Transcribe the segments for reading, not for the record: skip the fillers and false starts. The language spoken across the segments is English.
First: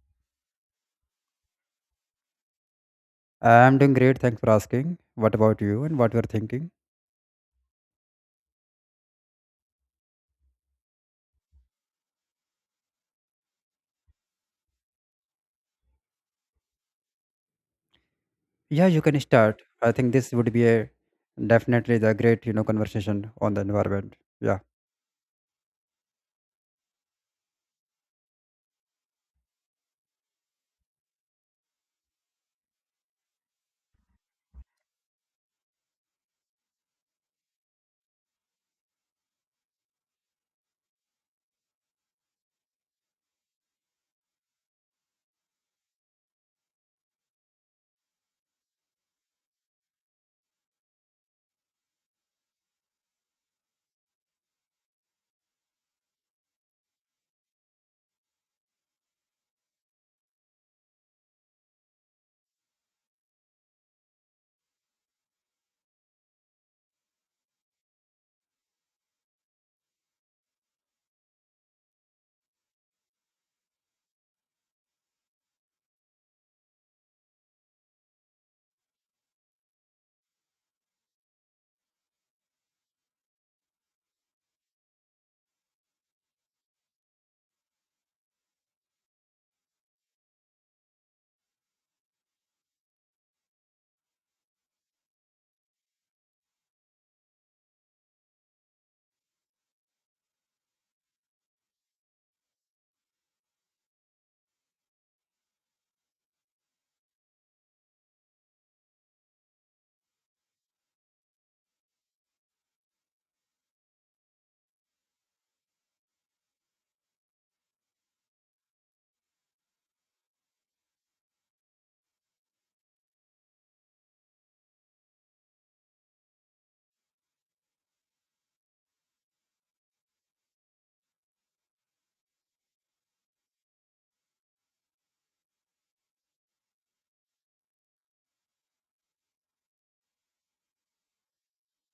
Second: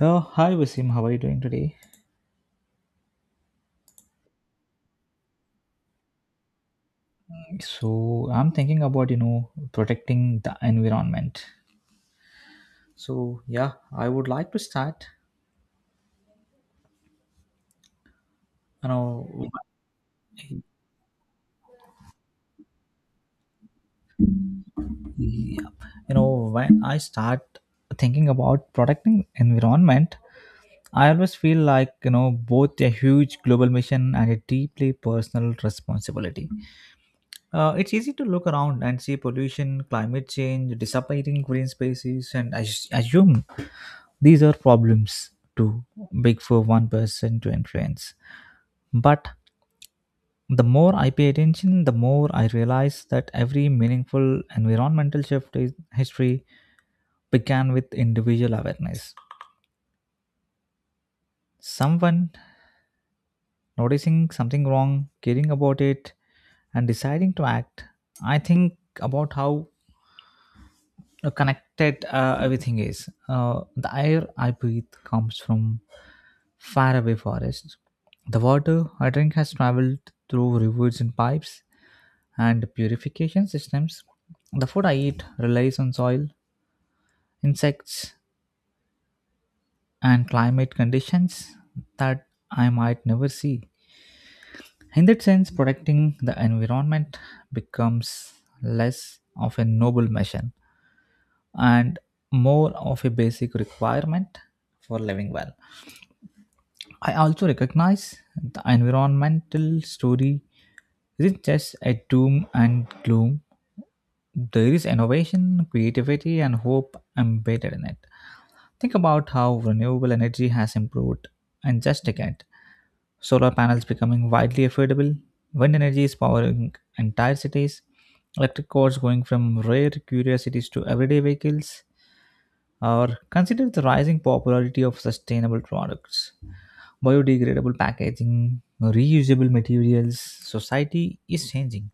Oh, hi Wasim, how are you doing today? I'm doing great. Thanks for asking. What about you and what you're thinking? So, I'm thinking about, protecting the environment. So, yeah, I would like to start, Yeah, you can yep. start. I think this would be a definitely the great, conversation on the environment. Yeah, you when I start thinking about protecting environment, I always feel like both a huge global mission and a deeply personal responsibility. It's easy to look around and see pollution, climate change, disappearing green spaces, and assume these are problems too big for one person to influence. But the more I pay attention, the more I realize that every meaningful environmental shift in history began with individual awareness. Someone noticing something wrong, caring about it, and deciding to act. I think about how connected everything is. The air I breathe comes from faraway forests. The water I drink has traveled through rivers and pipes and purification systems. The food I eat relies on soil, insects, and climate conditions that I might never see. In that sense, protecting the environment becomes less of a noble mission and more of a basic requirement for living well. I also recognize the environmental story isn't just a doom and gloom. There is innovation, creativity, and hope embedded in it. Think about how renewable energy has improved in just a decade. Solar panels becoming widely affordable, wind energy is powering entire cities, electric cars going from rare curiosities to everyday vehicles, or consider the rising popularity of sustainable products, biodegradable packaging, reusable materials. Society is changing,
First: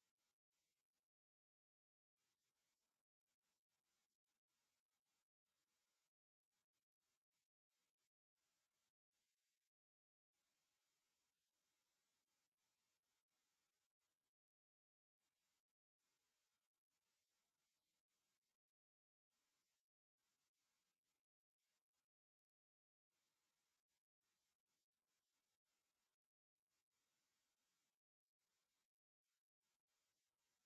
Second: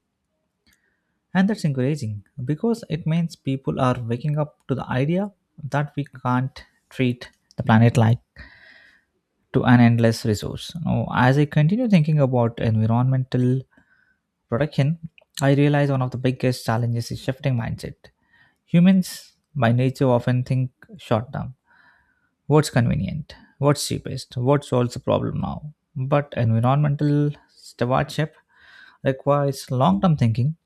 and that's encouraging because it means people are waking up to the idea that we can't treat the planet like to an endless resource. Now, as I continue thinking about environmental protection, I realize one of the biggest challenges is shifting mindset. Humans, by nature, often think short term. What's convenient? What's cheapest? What solves the problem now? But environmental stewardship requires long term thinking.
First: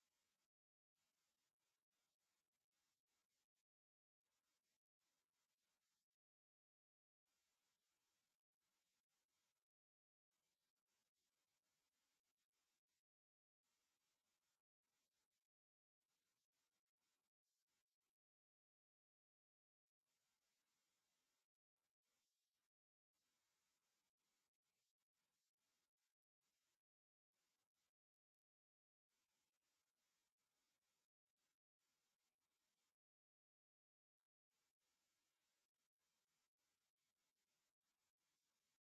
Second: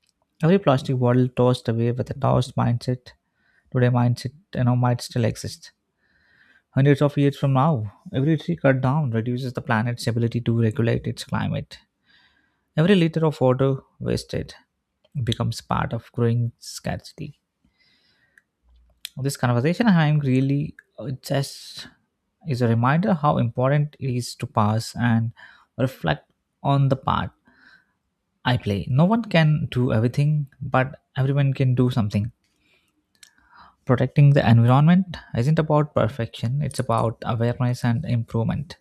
Every plastic bottle tossed away with a tossed mindset, today mindset, might still exist. Hundreds of years from now, every tree cut down reduces the planet's ability to regulate its climate. Every liter of water wasted becomes part of growing scarcity. This conversation I'm really just is a reminder how important it is to pause and reflect on the part I play. No one can do everything, but everyone can do something. Protecting the environment isn't about perfection, it's about awareness and improvement,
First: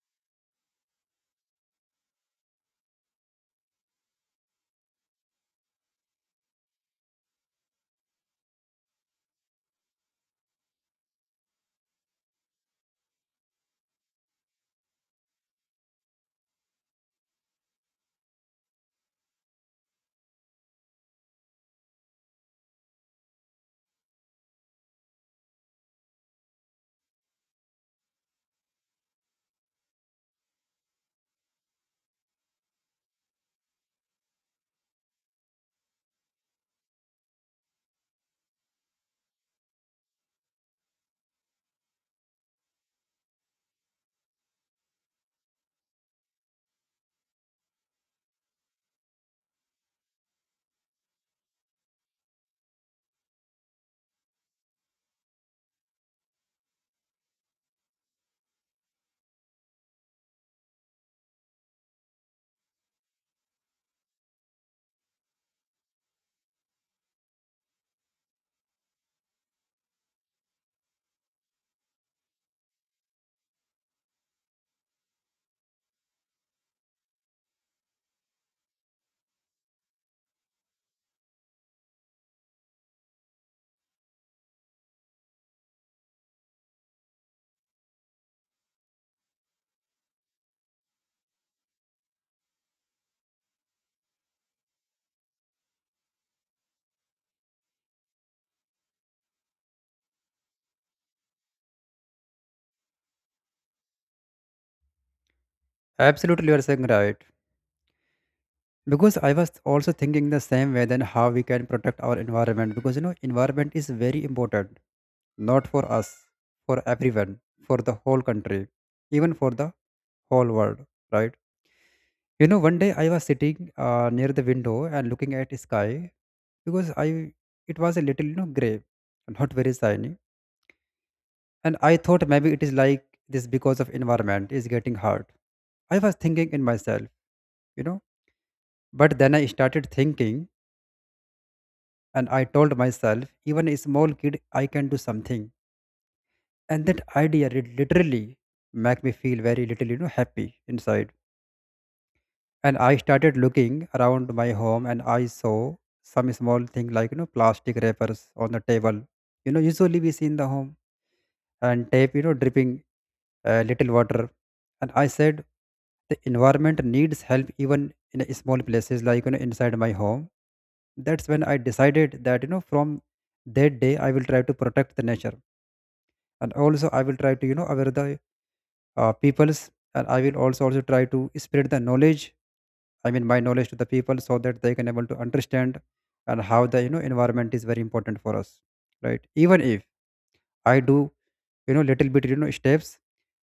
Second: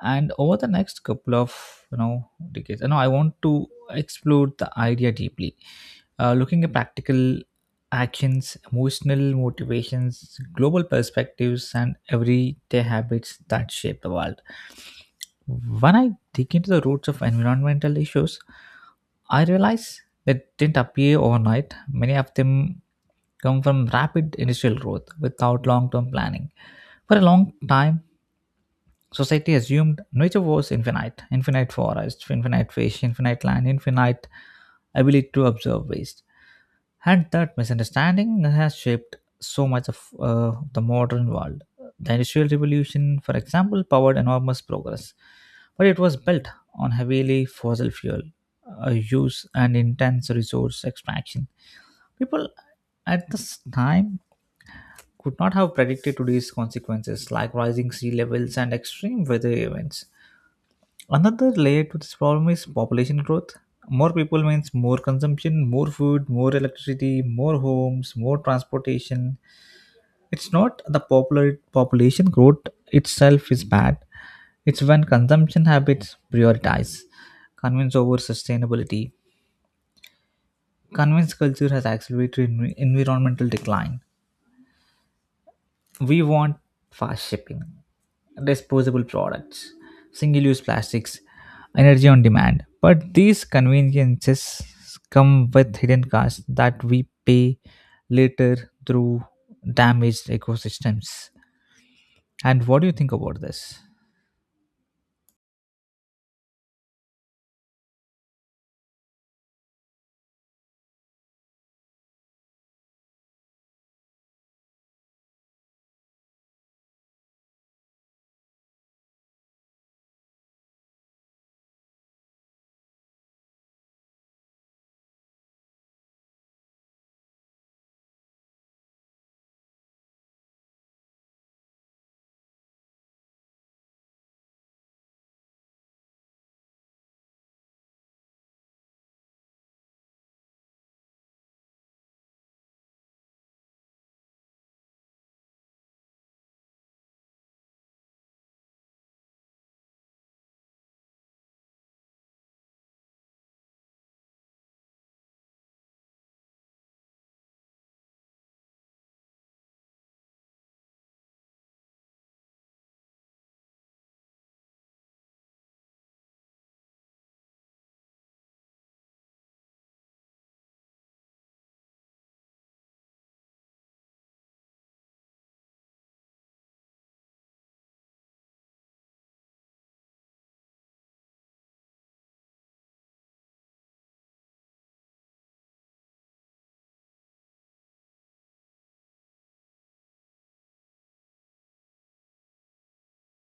and over the next couple of decades I want to explore the idea deeply, looking at practical actions, emotional motivations, global perspectives, and everyday habits that shape the world. When I dig into the roots of environmental issues, I realize that didn't appear overnight. Many of them come from rapid industrial growth without long-term planning. For a long time, society assumed nature was infinite, infinite forest, infinite fish, infinite land, infinite ability to observe waste. And that misunderstanding has shaped so much of the modern world. The Industrial Revolution, for example, powered enormous progress, but it was built on heavily fossil fuel use and intense resource extraction. People at this time could not have predicted today's consequences, like rising sea levels and extreme weather events. Another layer to this problem is population growth. More people means more consumption, more food, more electricity, more homes, more transportation. It's not the popular population growth itself is bad. It's when consumption habits prioritize convenience over sustainability. Convenience culture has accelerated environmental decline. We want fast shipping, disposable products, single use plastics, energy on demand. But these conveniences come with hidden costs that we pay later through damaged ecosystems. And what do you think about this? absolutely. You're saying right. Because I was also thinking the same way then how we can protect our environment because you know environment is very important, not for us, for everyone, for the whole country, even for the whole world, right? You know, one day I was sitting near the window and looking at the sky, because I it was a little, you know, gray, not very shiny, and I thought maybe it is like this because of environment is getting hard. I was thinking in myself, you know, but then I started thinking and I told myself, even a small kid, I can do something, and that idea did literally make me feel very little, you know, happy inside. And I started looking around my home and I saw some small thing like, you know, plastic wrappers on the table, you know, usually we see in the home, and tape, you know, dripping little water. And I said the environment needs help even in a small places like, you know, inside my home. That's when I decided that, you know, from that day I will try to protect the nature, and also I will try to, you know, aware the peoples, and I will also try to spread the knowledge. I mean, my knowledge to the people, so that they can able to understand, and how the, you know, environment is very important for us, right? Even if I do, you know, little bit, you know, steps,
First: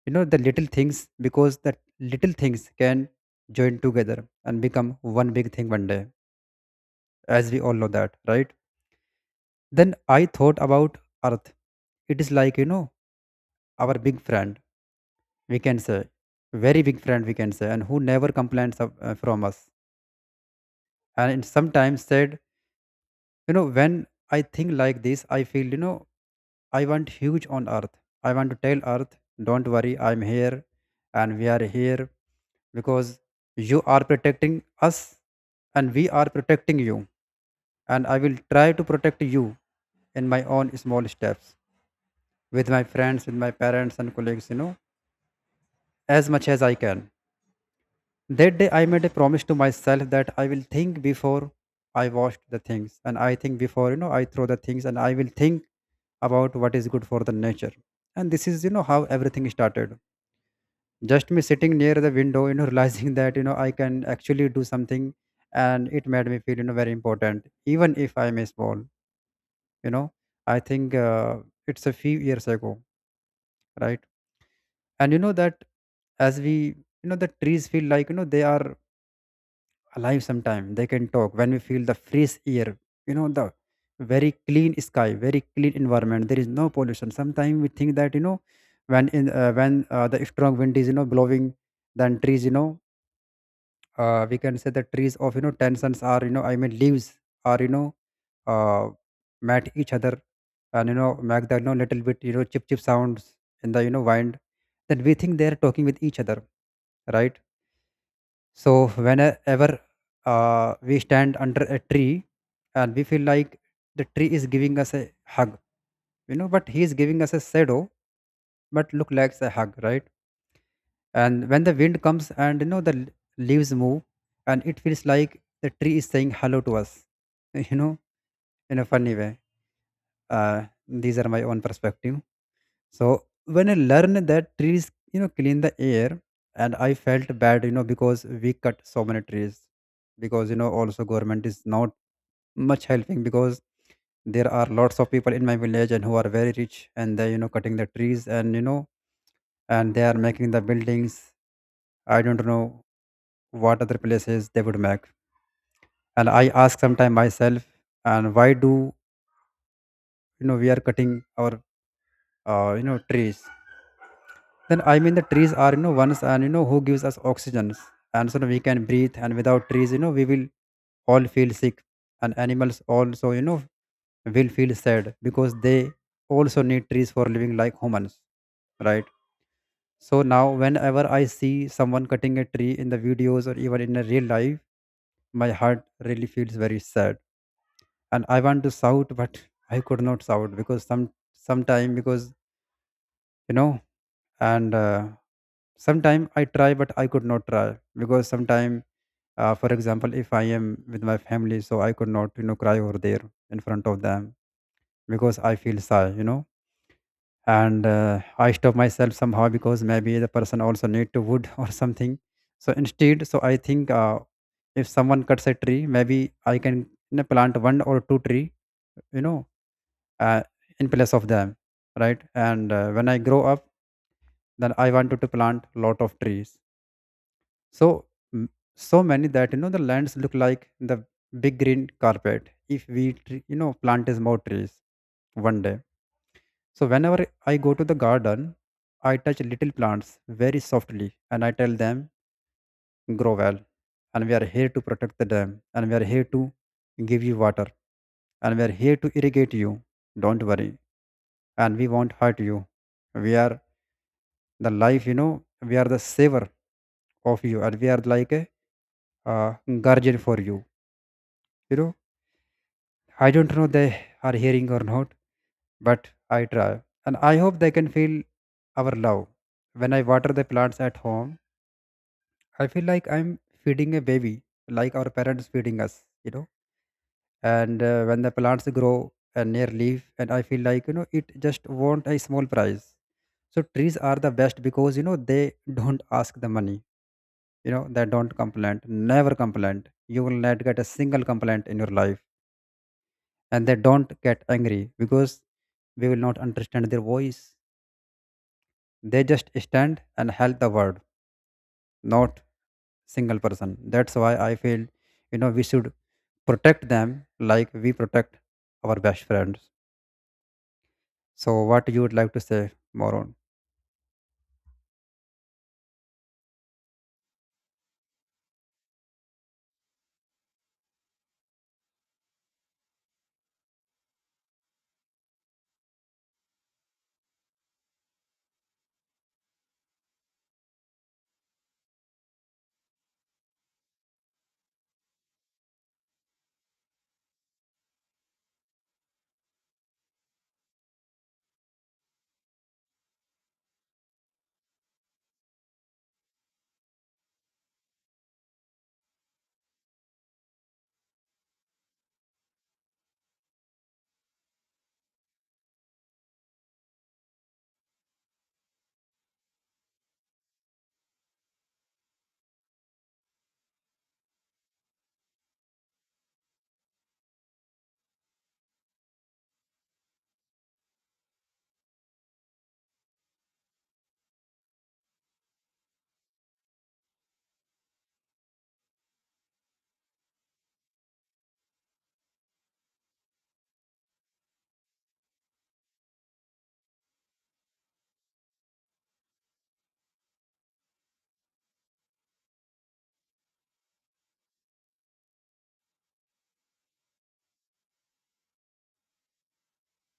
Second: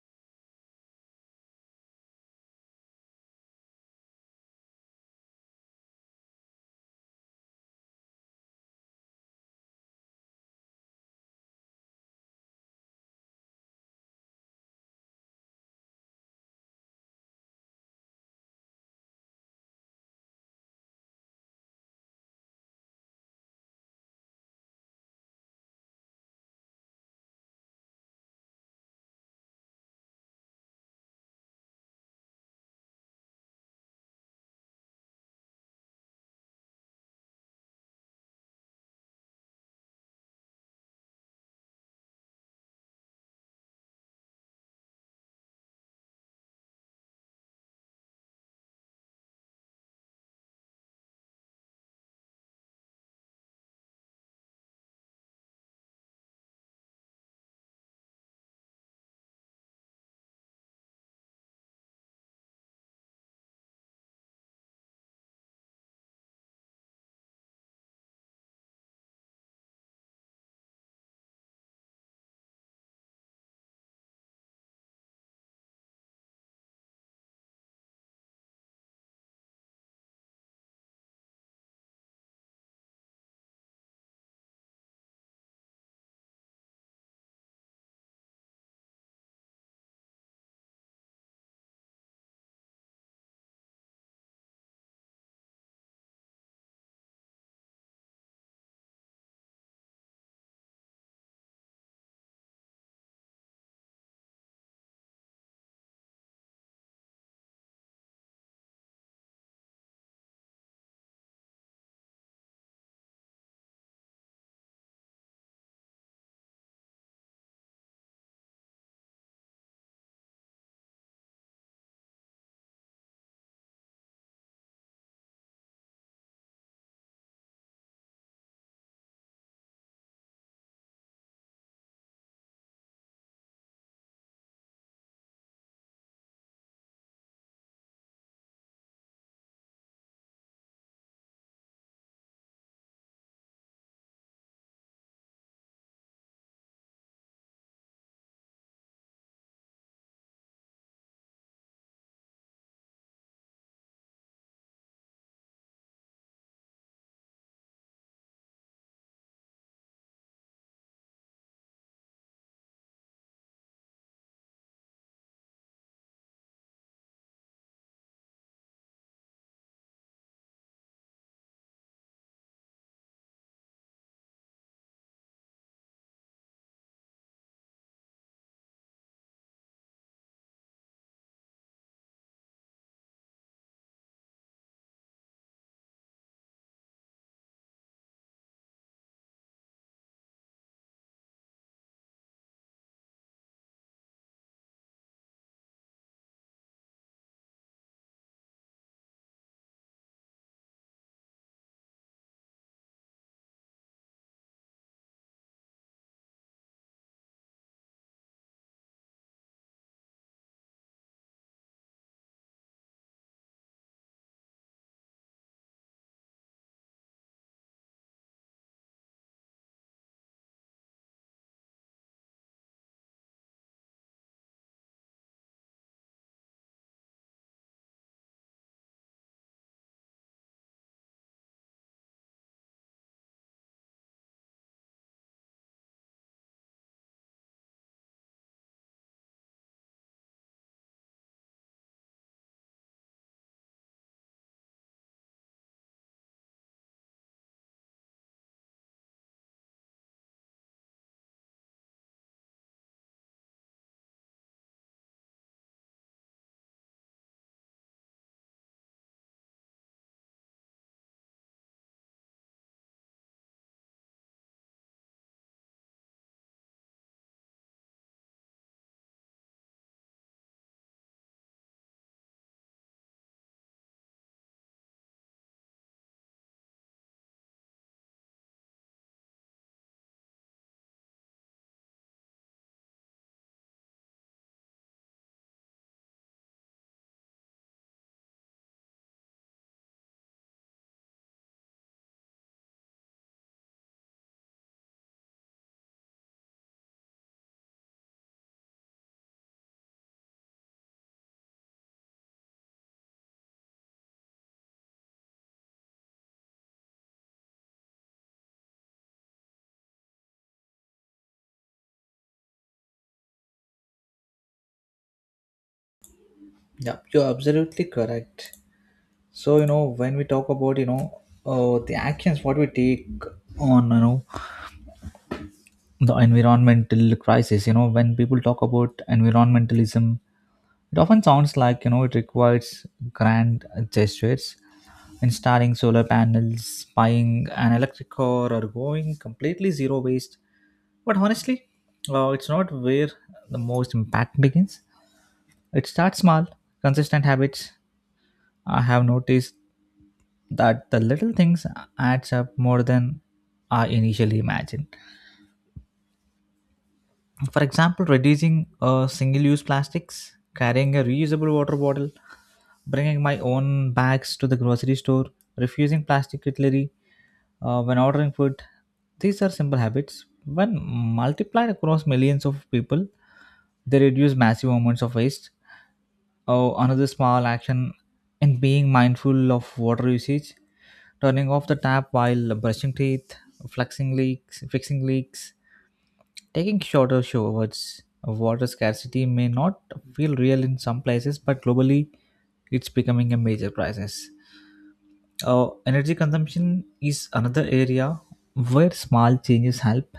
you know, the little things, because the little things can join together and become one big thing one day, as we all know that, right? Then I thought about Earth. It is like, you know, our big friend, we can say, very big friend, we can say, and who never complains of, from us, and it sometimes said, you know. When I think like this, I feel, you know, I want huge on Earth. I want to tell Earth, don't worry, I'm here, and we are here, because you are protecting us, and we are protecting you, and I will try to protect you in my own small steps, with my friends, with my parents and colleagues, you know, as much as I can. That day I made a promise to myself that I will think before I washed the things, and I think before, you know, I throw the things, and I will think about what is good for the nature. And this is, you know, how everything started, just me sitting near the window, you know, realizing that, you know, I can actually do something. And it made me feel, you know, very important, even if I'm a small, you know. I think it's a few years ago, right? And you know that, as we, you know, the trees feel like, you know, they are alive sometime, they can talk, when we feel the fresh air, you know, the very clean sky, very clean environment, there is no pollution. Sometimes we think that, you know, when in when the strong wind is, you know, blowing, then trees, you know, we can say the trees of, you know, tensions are, you know, I mean leaves are, you know, uh, met each other, and, you know, make the, you know, little bit, you know, chip chip sounds in the, you know, wind, then we think they are talking with each other, right? So whenever we stand under a tree and we feel like the tree is giving us a hug, you know, but he is giving us a shadow, but look like a hug, right? And when the wind comes and, you know, leaves move, and it feels like the tree is saying hello to us, you know, in a funny way. These are my own perspective. So when I learned that trees, you know, clean the air, and I felt bad, you know, because we cut so many trees, because, you know, also government is not much helping, because there are lots of people in my village and who are very rich, and they, you know, cutting the trees, and, you know, and they are making the buildings. I don't know what other places they would make, and I ask sometime myself, and why do, you know, we are cutting our you know trees, then I mean the trees are, you know, ones, and you know who gives us oxygen, and so we can breathe, and without trees, you know, we will all feel sick, and animals also, you know, will feel sad, because they also need trees for living like humans, right? So now whenever I see someone cutting a tree in the videos or even in a real life, my heart really feels very sad, and I want to shout, but I could not shout because sometime, because, you know, and sometime I try but I could not try because sometime, for example, if I am with my family, so I could not, you know, cry over there in front of them, because I feel shy, you know. And I stop myself somehow, because maybe the person also need to wood or something. So instead, so I think, if someone cuts a tree, maybe I can, you know, plant one or two tree, you know, uh, in place of them, right? And when I grow up, then I wanted to plant lot of trees. So, m- so many that, you know, the lands look like the big green carpet, if we you know, plant as more trees one day. So whenever I go to the garden, I touch little plants very softly and I tell them grow well, and we are here to protect the dam, and we are here to give you water, and we are here to irrigate you. Don't worry, and we won't hurt you. We are the life, you know. We are the saver of you, and we are like a uh, guardian for you. You know, I don't know they are hearing or not, but I try. And I hope they can feel our love. When I water the plants at home, I feel like I'm feeding a baby, like our parents feeding us, you know. And when the plants grow and near leaf, and I feel like, you know, it just want a small price. So trees are the best because, you know, they don't ask the money. You know, they don't complain, never complain. You will not get a single complaint in your life, and they don't get angry, because we will not understand their voice. They just stand and help the world, not single person. That's why I feel, you know, we should protect them like we protect our best friends. So, what you would like to say more on? Yeah, you're absolutely correct. So, when we talk about, the actions what we take on, the environmental crisis, when people talk about environmentalism, it often sounds like it requires grand gestures, installing solar panels, buying an electric car, or going completely zero waste. But honestly, it's not where the most impact begins. It starts small, consistent habits. I have noticed that the little things adds up more than I initially imagined. For example, reducing single use plastics, carrying a reusable water bottle, bringing my own bags to the grocery store, refusing plastic cutlery when ordering food. These are simple habits. When multiplied across millions of people, they reduce massive amounts of waste. Oh, another small action in being mindful of water usage, turning off the tap while brushing teeth, flexing leaks, fixing leaks, taking shorter showers of water scarcity may not feel real in some places, but globally it's becoming a major crisis. Energy consumption is another area where small changes help.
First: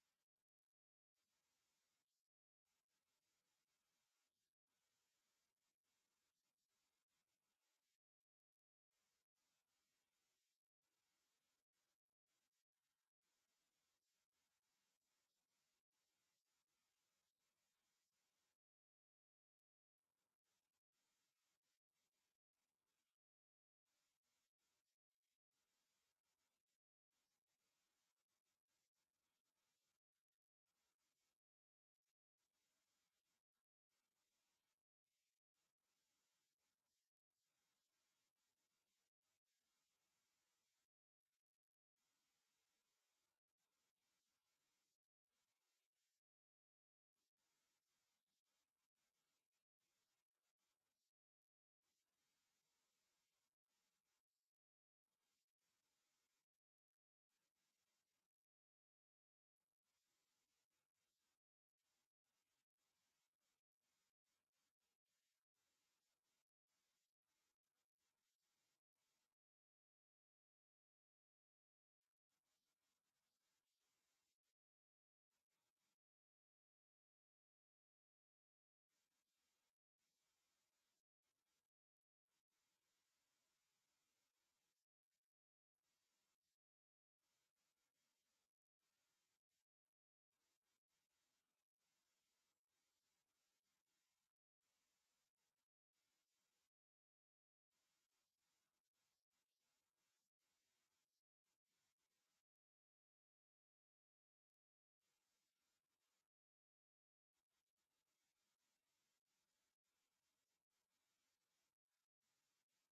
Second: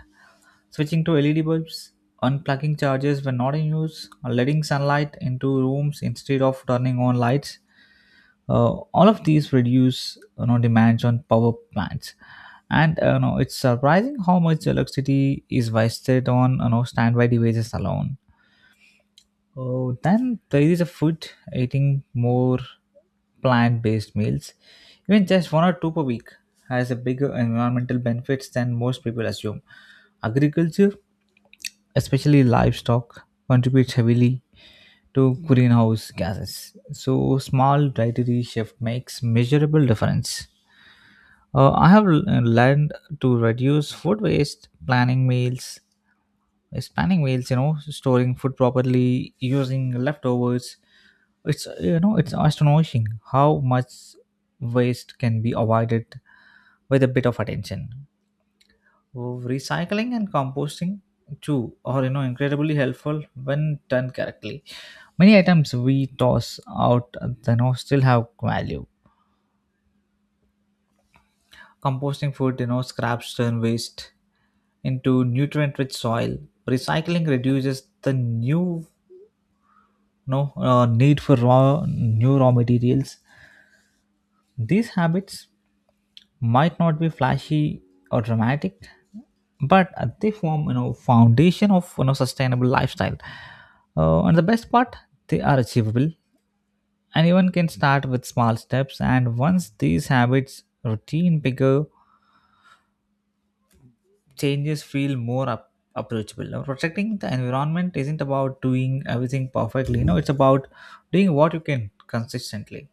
Switching to LED bulbs, unplugging chargers when not in use, or letting sunlight into rooms instead of turning on lights. All of these reduce demands on power plants, and it's surprising how much electricity is wasted on standby devices alone. Oh, then there is a food eating more plant-based meals, even just one or two per week, has a bigger environmental benefits than most people assume. Agriculture, especially livestock, contributes heavily to greenhouse gases. So, small dietary shift makes measurable difference. I have learned to reduce food waste, planning meals, like spanning meals, storing food properly, using leftovers. It's it's astonishing how much waste can be avoided with a bit of attention. Recycling and composting too are incredibly helpful when done correctly. Many items we toss out still have value. Composting food scraps turn waste into nutrient rich soil. Recycling reduces the new no need for raw new raw materials. These habits might not be flashy or dramatic, but they form foundation of sustainable lifestyle. And the best part, they are achievable. Anyone can start with small steps, and once these habits routine, bigger changes feel more approachable. Now, protecting the environment isn't about doing everything perfectly. No, it's about doing what you can consistently.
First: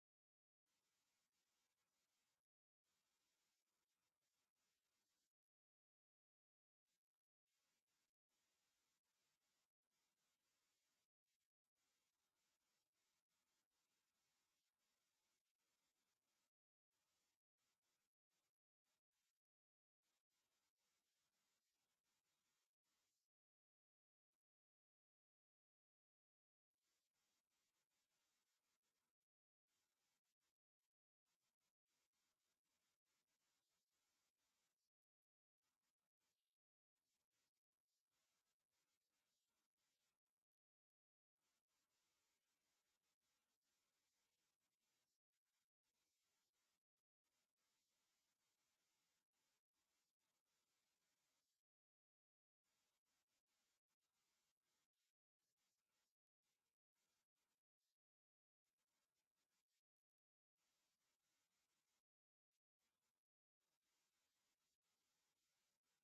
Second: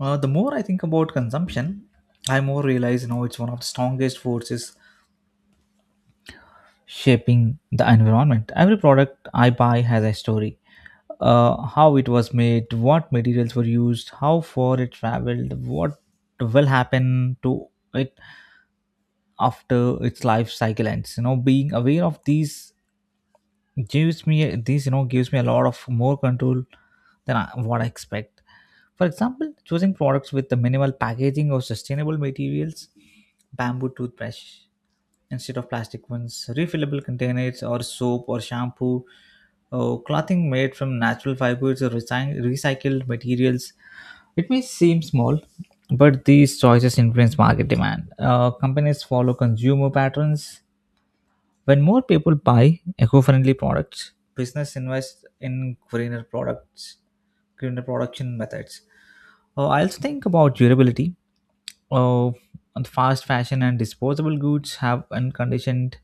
The more I think about consumption, I more realize it's one of the strongest forces shaping the environment. Every product I buy has a story. How it was made, what materials were used, how far it traveled, what will happen to it after its life cycle ends. You know, being aware of these gives me these you know gives me a lot of more control than I expect. For example, choosing products with the minimal packaging or sustainable materials, bamboo toothbrush instead of plastic ones, refillable containers or soap or shampoo, or clothing made from natural fibers or recycled materials. It may seem small, but these choices influence market demand. Companies follow consumer patterns. When more people buy eco-friendly products, business invest in greener production methods. I also think about durability. Uh, and fast fashion and disposable goods have unconditioned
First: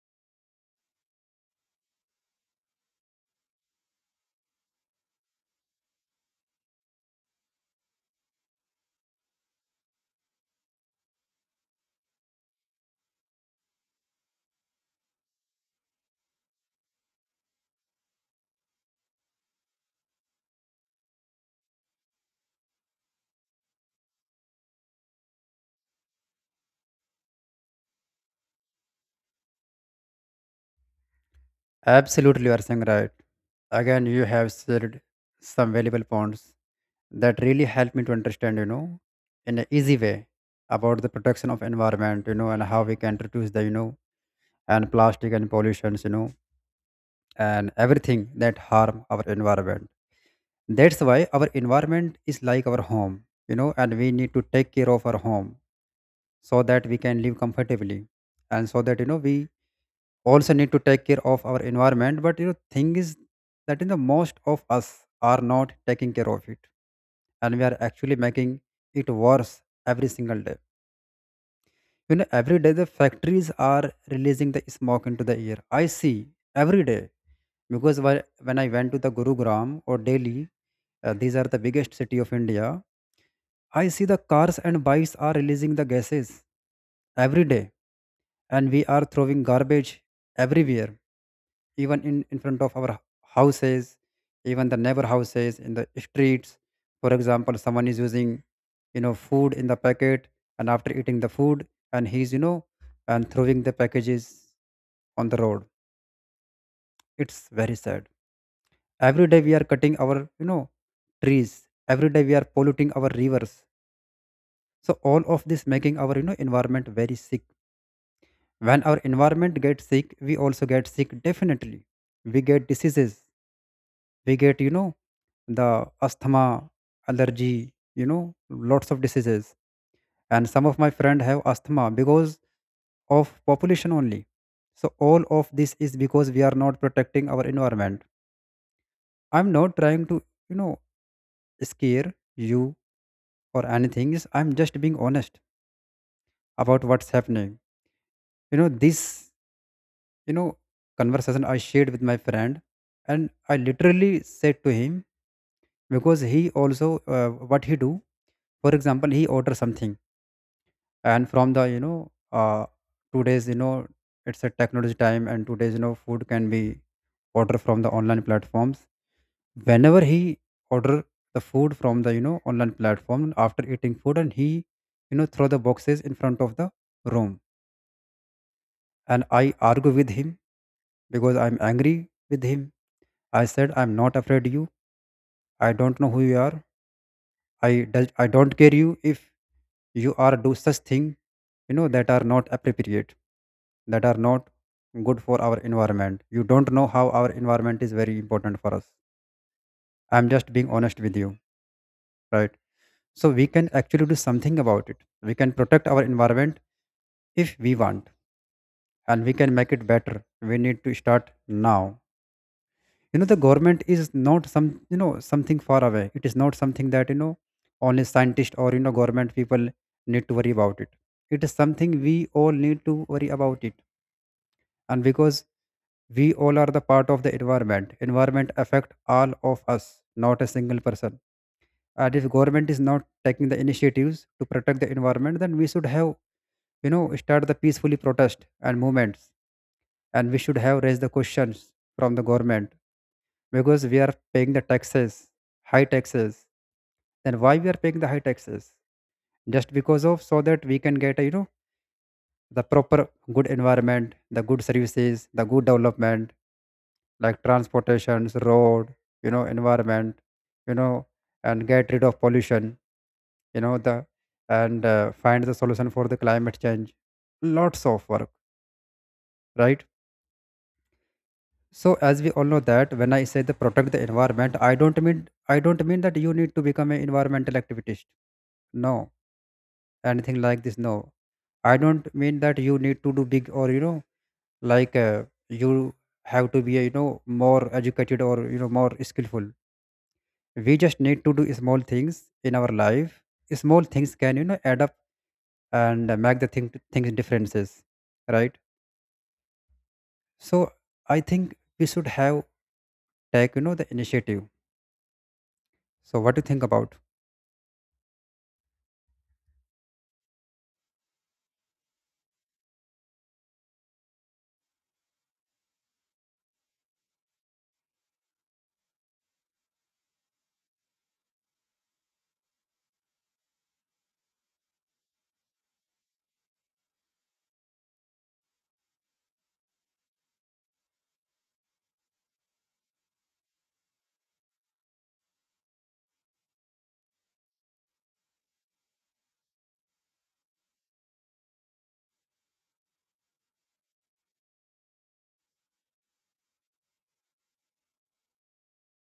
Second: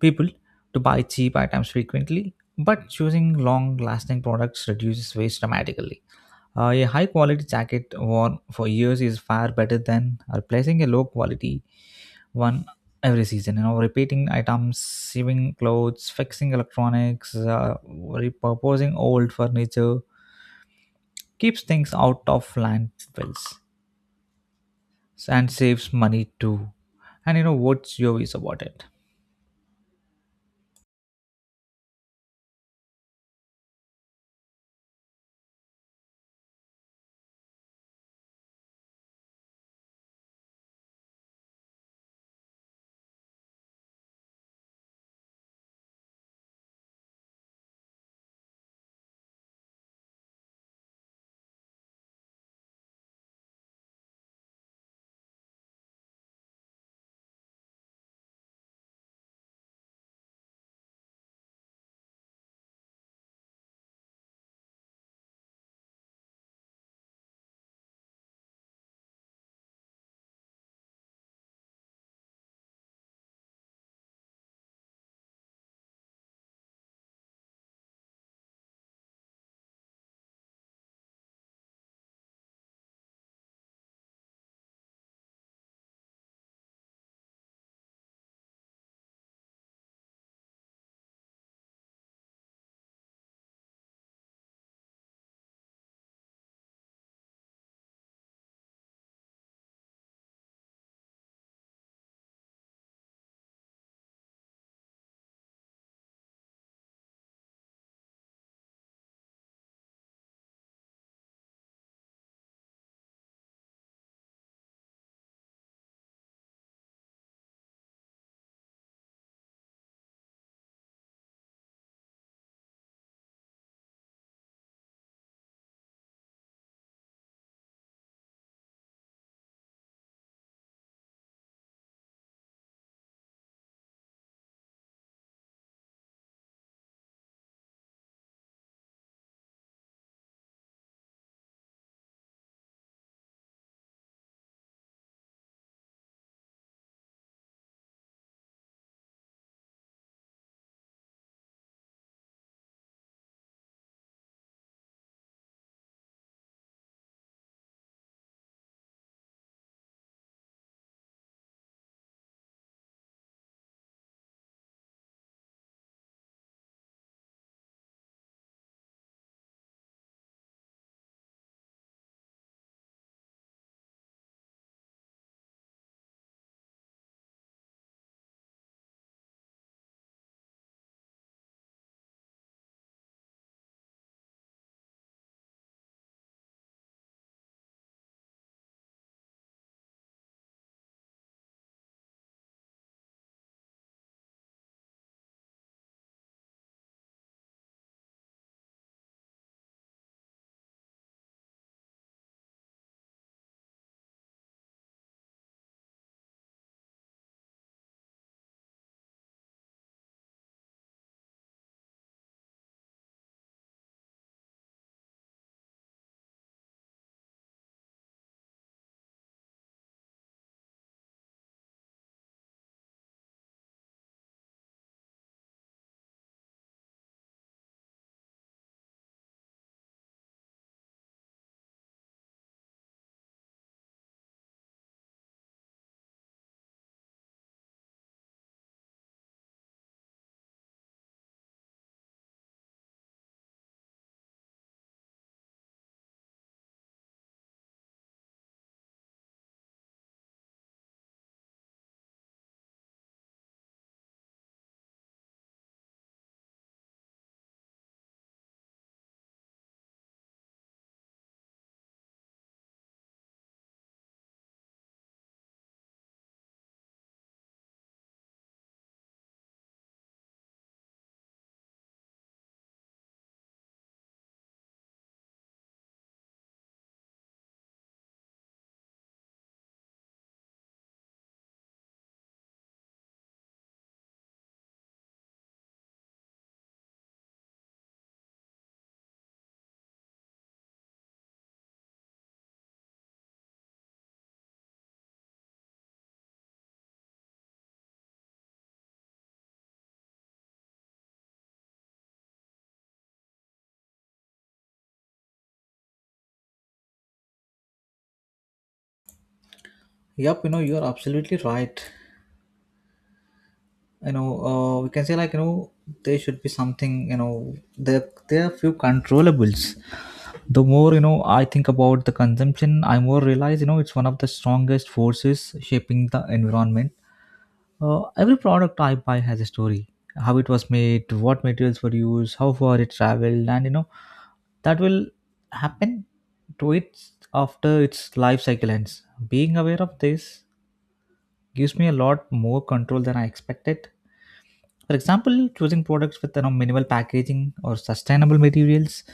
people to buy cheap items frequently, but choosing long lasting products reduces waste dramatically. A high quality jacket worn for years is far better than replacing a low quality one every season. You know, repeating items, sewing clothes, fixing electronics, repurposing old furniture keeps things out of landfills and saves money too. And you know what's your views about it? Absolutely, you are saying right. Again, you have said some valuable points that really help me to understand, you know, in an easy way about the protection of environment, you know, and how we can reduce the, you know, and plastic and pollutions, you know, and everything that harm our environment. That's why our environment is like our home, you know, and we need to take care of our home so that we can live comfortably, and so that, you know, we also need to take care of our environment. But you know thing is that, you know, most of us are not taking care of it, and we are actually making it worse every single day. You know, every day the factories are releasing the smoke into the air, I see every day. Because when I went to the Gurugram or Delhi, these are the biggest city of India. I see the cars and bikes are releasing the gases every day, and we are throwing garbage everywhere, even in front of our houses, even the neighbor houses in the streets. For example, someone is using, you know, food in the packet, and after eating the food, and he's, you know, and throwing the packages on the road. It's very sad. Every day we are cutting our trees. Every day we are polluting our rivers, so all of this making our environment very sick. When our environment gets sick, we also get sick definitely. We get diseases. We get the asthma, allergy, lots of diseases. And some of my friend have asthma because of population only. So all of this is because we are not protecting our environment. I'm not trying to you know scare you or anything is I'm just being honest about what's happening. You know this you know conversation I shared with my friend, and I literally said to him, because he also, what he do. For example, he order something, and from the uh, 2 days, it's a technology time, and 2 days, food can be order from the online platforms. Whenever he order the food from the online platform, after eating food, and he throw the boxes in front of the room. And I argue with him because I'm angry with him. I said, I'm not afraid you. I don't know who you are. I don't care you if you are do such thing, that are not appropriate, that are not good for our environment. You don't know how our environment is very important for us. I'm just being honest with you, right? So we can actually do something about it. We can protect our environment if we want, and we can make it better. We need to start now. The government is not something far away. It is not something that only scientists or government people need to worry about it. It is something we all need to worry about it. And because we all are the part of the environment, environment affect all of us, not a single person. And if government is not taking the initiatives to protect the environment, then we should have start the peacefully protest and movements, and we should have raised the questions from the government, because we are paying the taxes, high taxes. Then why we are paying the high taxes? Just because of so that we can get the proper good environment, the good services, the good development like transportations, road, you know environment, you know, and get rid of pollution, you know the and find the solution for the climate change. Lots of work, right? So as we all know that when I say the protect the environment, I don't mean that you need to become an environmental activist. No, anything like this. No, I don't mean that you need to do big or like uh, you have to be more educated or more skillful. We just need to do small things in our life. Small things can add up and make the things differences, right? So I think we should have take the initiative. So what do you think about? Yep, you're absolutely right. We can say like there should be something you know there are few controllables. The more I think about the consumption, I more realize it's one of the strongest forces shaping the environment. Every product I buy has a story. How it was made, what materials were used, how far it traveled, and that will happen to it after its life cycle ends. Being aware of this gives me a lot more control than I expected. For example, choosing products with minimal packaging or sustainable materials,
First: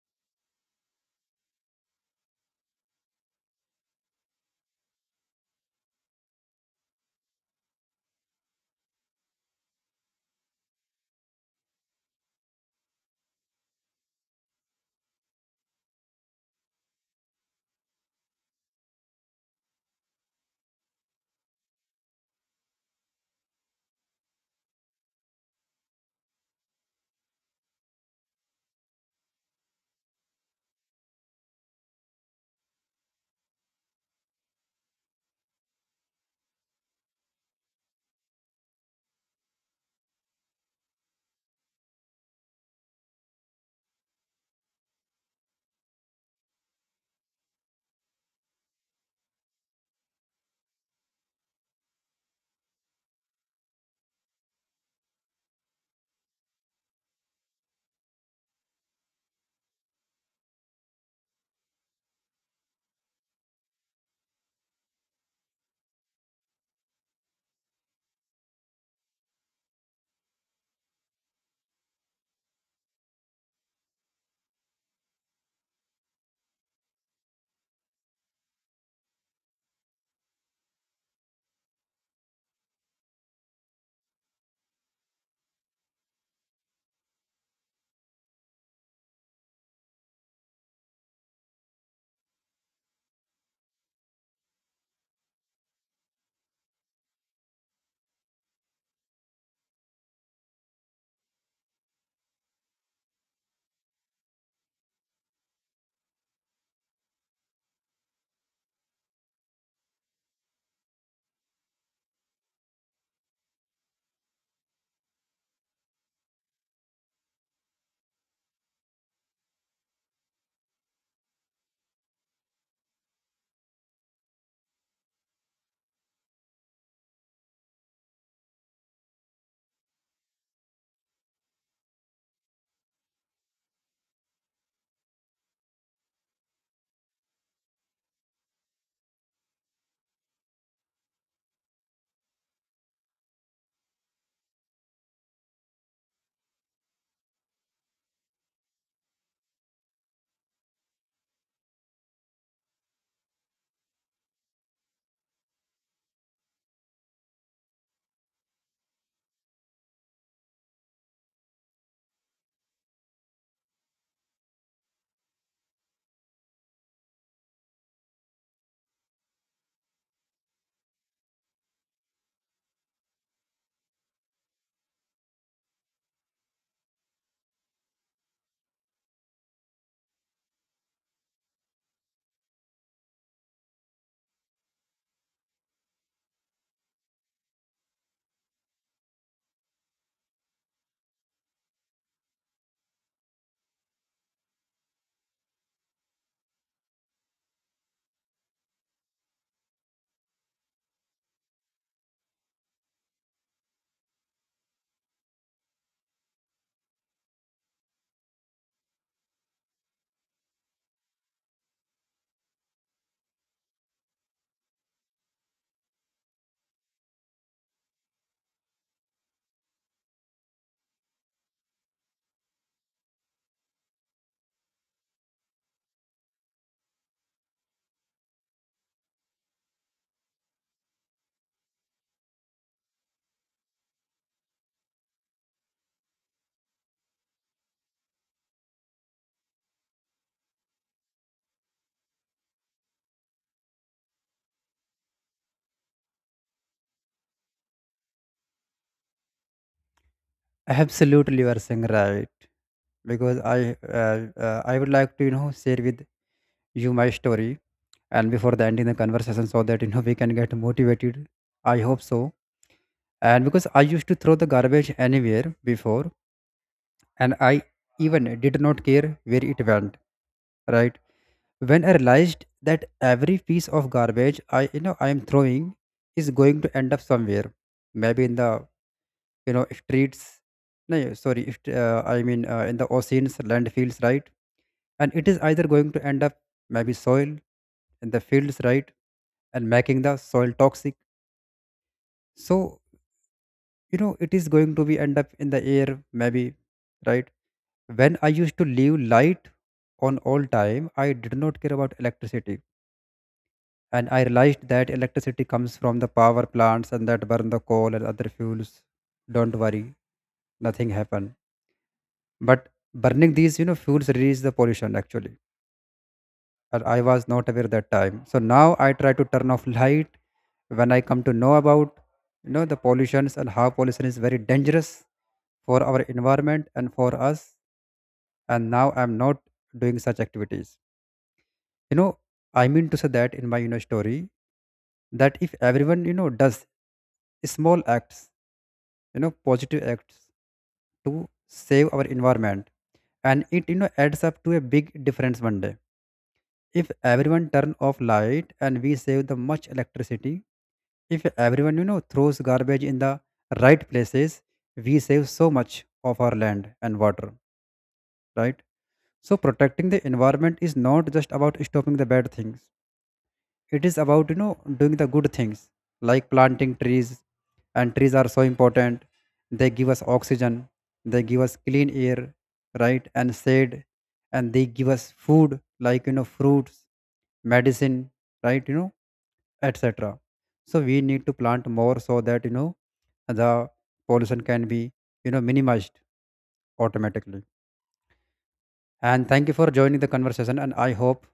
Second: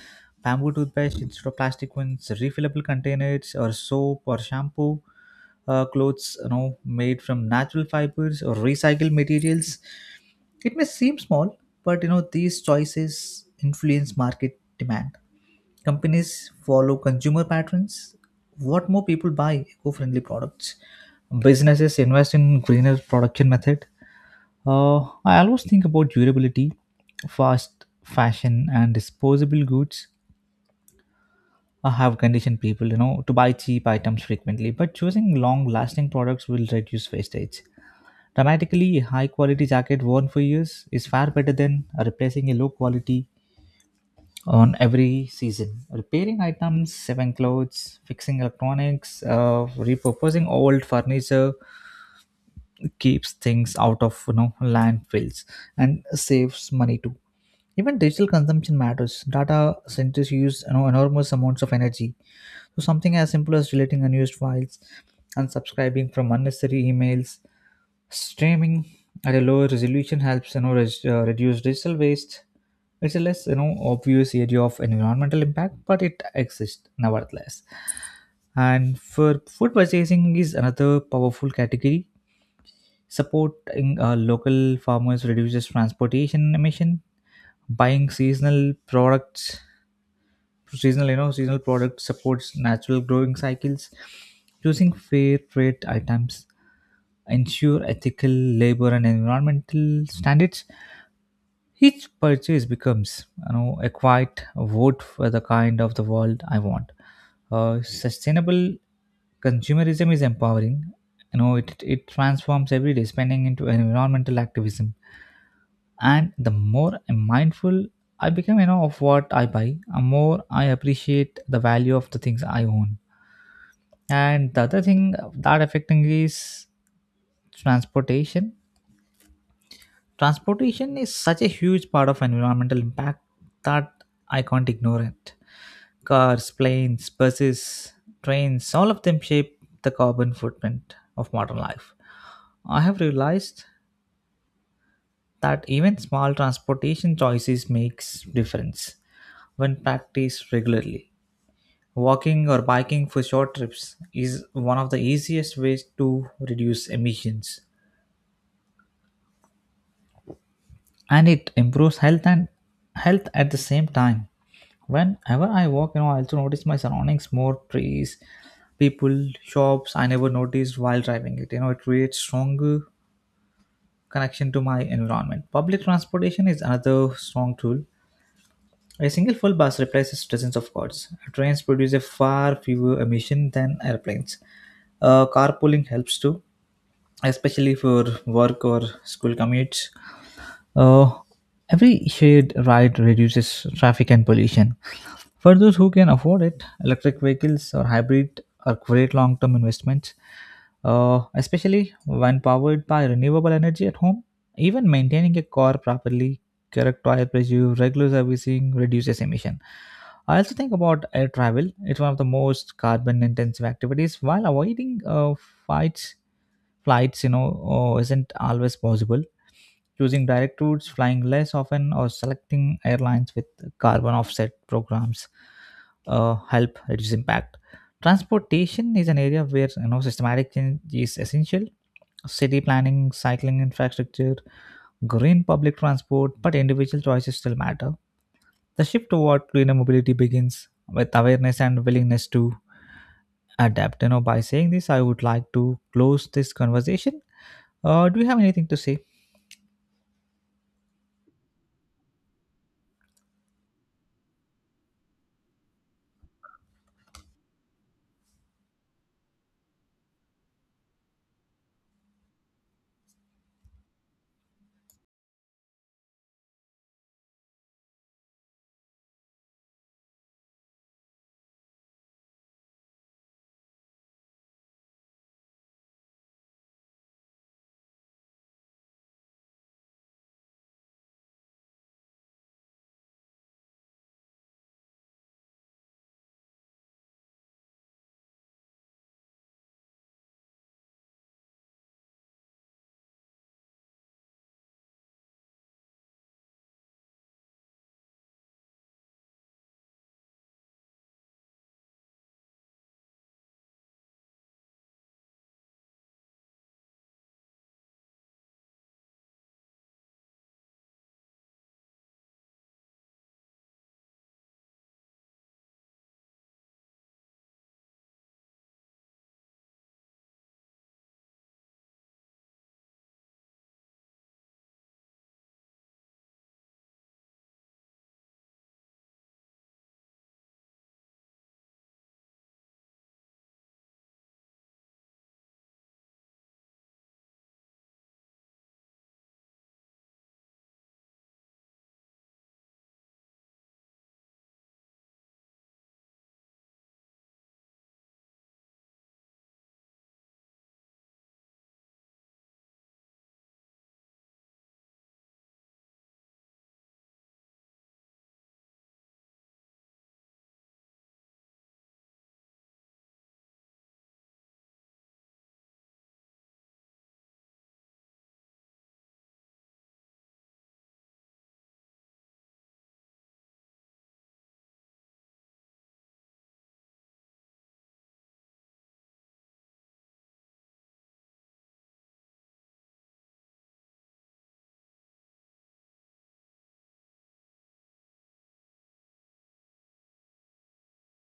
bamboo toothpaste instead of plastic ones, refillable containers or soap or shampoo, clothes made from natural fibers or recycled materials. It may seem small, but these choices influence market demand. Companies follow consumer patterns. What more people buy eco-friendly products. Businesses invest in greener production method. I always think about durability, fast fashion, and disposable goods. Have conditioned people, you know, to buy cheap items frequently, but choosing long-lasting products will reduce wastage. Dramatically, a high-quality jacket worn for years is far better than replacing a low-quality on every season. Repairing items, saving clothes, fixing electronics, repurposing old furniture keeps things out of landfills and saves money too. Even digital consumption matters. Data centers use enormous amounts of energy, so something as simple as deleting unused files, unsubscribing from unnecessary emails, streaming at a lower resolution helps reduce digital waste. It's a less obvious area of environmental impact, but it exists nevertheless. And for food purchasing is another powerful category. Supporting local farmers reduces transportation emission. Buying seasonal products seasonal you know seasonal product supports natural growing cycles. Choosing fair trade items ensure ethical labor and environmental standards. Each purchase becomes a quiet vote for the kind of the world I want. Sustainable consumerism is empowering. It transforms everyday spending into environmental activism. And the more I'm mindful I become, of what I buy, the more I appreciate the value of the things I own. And the other thing that affecting is transportation. Transportation is such a huge part of environmental impact that I can't ignore it. Cars, planes, buses, trains, all of them shape the carbon footprint of modern life. I have realized that even small transportation choices makes difference when practiced regularly. Walking or biking for short trips is one of the easiest ways to reduce emissions, and it improves health at the same time. Whenever I walk, I also notice my surroundings more trees, people, shops I never noticed while driving it. It creates stronger connection to my environment. Public transportation is another strong tool. A single full bus replaces dozens of cars. Trains produce a far fewer emission than airplanes. Carpooling helps too, especially for work or school commutes. Uh, every shared ride reduces traffic and pollution. For those who can afford it, electric vehicles or hybrid are great long term investments, especially when powered by renewable energy at home. Even maintaining a car properly, correct tire pressure, regular servicing reduces emission. I also think about air travel. It's one of the most carbon intensive activities. While avoiding flights, flights, isn't always possible, using direct routes, flying less often, or selecting airlines with carbon offset programs help reduce impact. Transportation is an area where systematic change is essential. City planning, cycling infrastructure, green public transport, but individual choices still matter. The shift toward greener mobility begins with awareness and willingness to adapt. You know, by saying this, I would like to close this conversation. Do you have anything to say? Absolutely, you are saying right, because I I would like to share with you my story and before the ending the conversation, so that we can get motivated, I hope so. And because I used to throw the garbage anywhere before, and I even did not care where it went, right? When I realized that every piece of garbage I you know I am throwing is going to end up somewhere, maybe in the streets. No, yeah, sorry if in the oceans, landfills, right? And it is either going to end up maybe soil in the fields, right? And making the soil toxic. So it is going to be end up in the air maybe, right? When I used to leave light on all time, I did not care about electricity. And I realized that electricity comes from the power plants and that burn the coal and other fuels. Don't worry, nothing happened. But burning these fuels release the pollution actually, and I was not aware that time. So now I try to turn off light when I come to know about the pollutions and how pollution is very dangerous for our environment and for us. And now I'm not doing such activities. You know, I mean to say that in my story that if everyone does small acts, positive acts to save our environment, and it adds up to a big difference one day. If everyone turn off light and we save the much electricity. If everyone, you know, throws garbage in the right places, we save so much of our land and water, right? So protecting the environment is not just about stopping the bad things. It is about, you know, doing the good things like planting trees. And trees are so important. They give us oxygen, they give us clean air, right? And shade. And they give us food like, you know, fruits, medicine, right? You know, etc. So we need to plant more so that the pollution can be minimized automatically. And thank you for joining the conversation. And I hope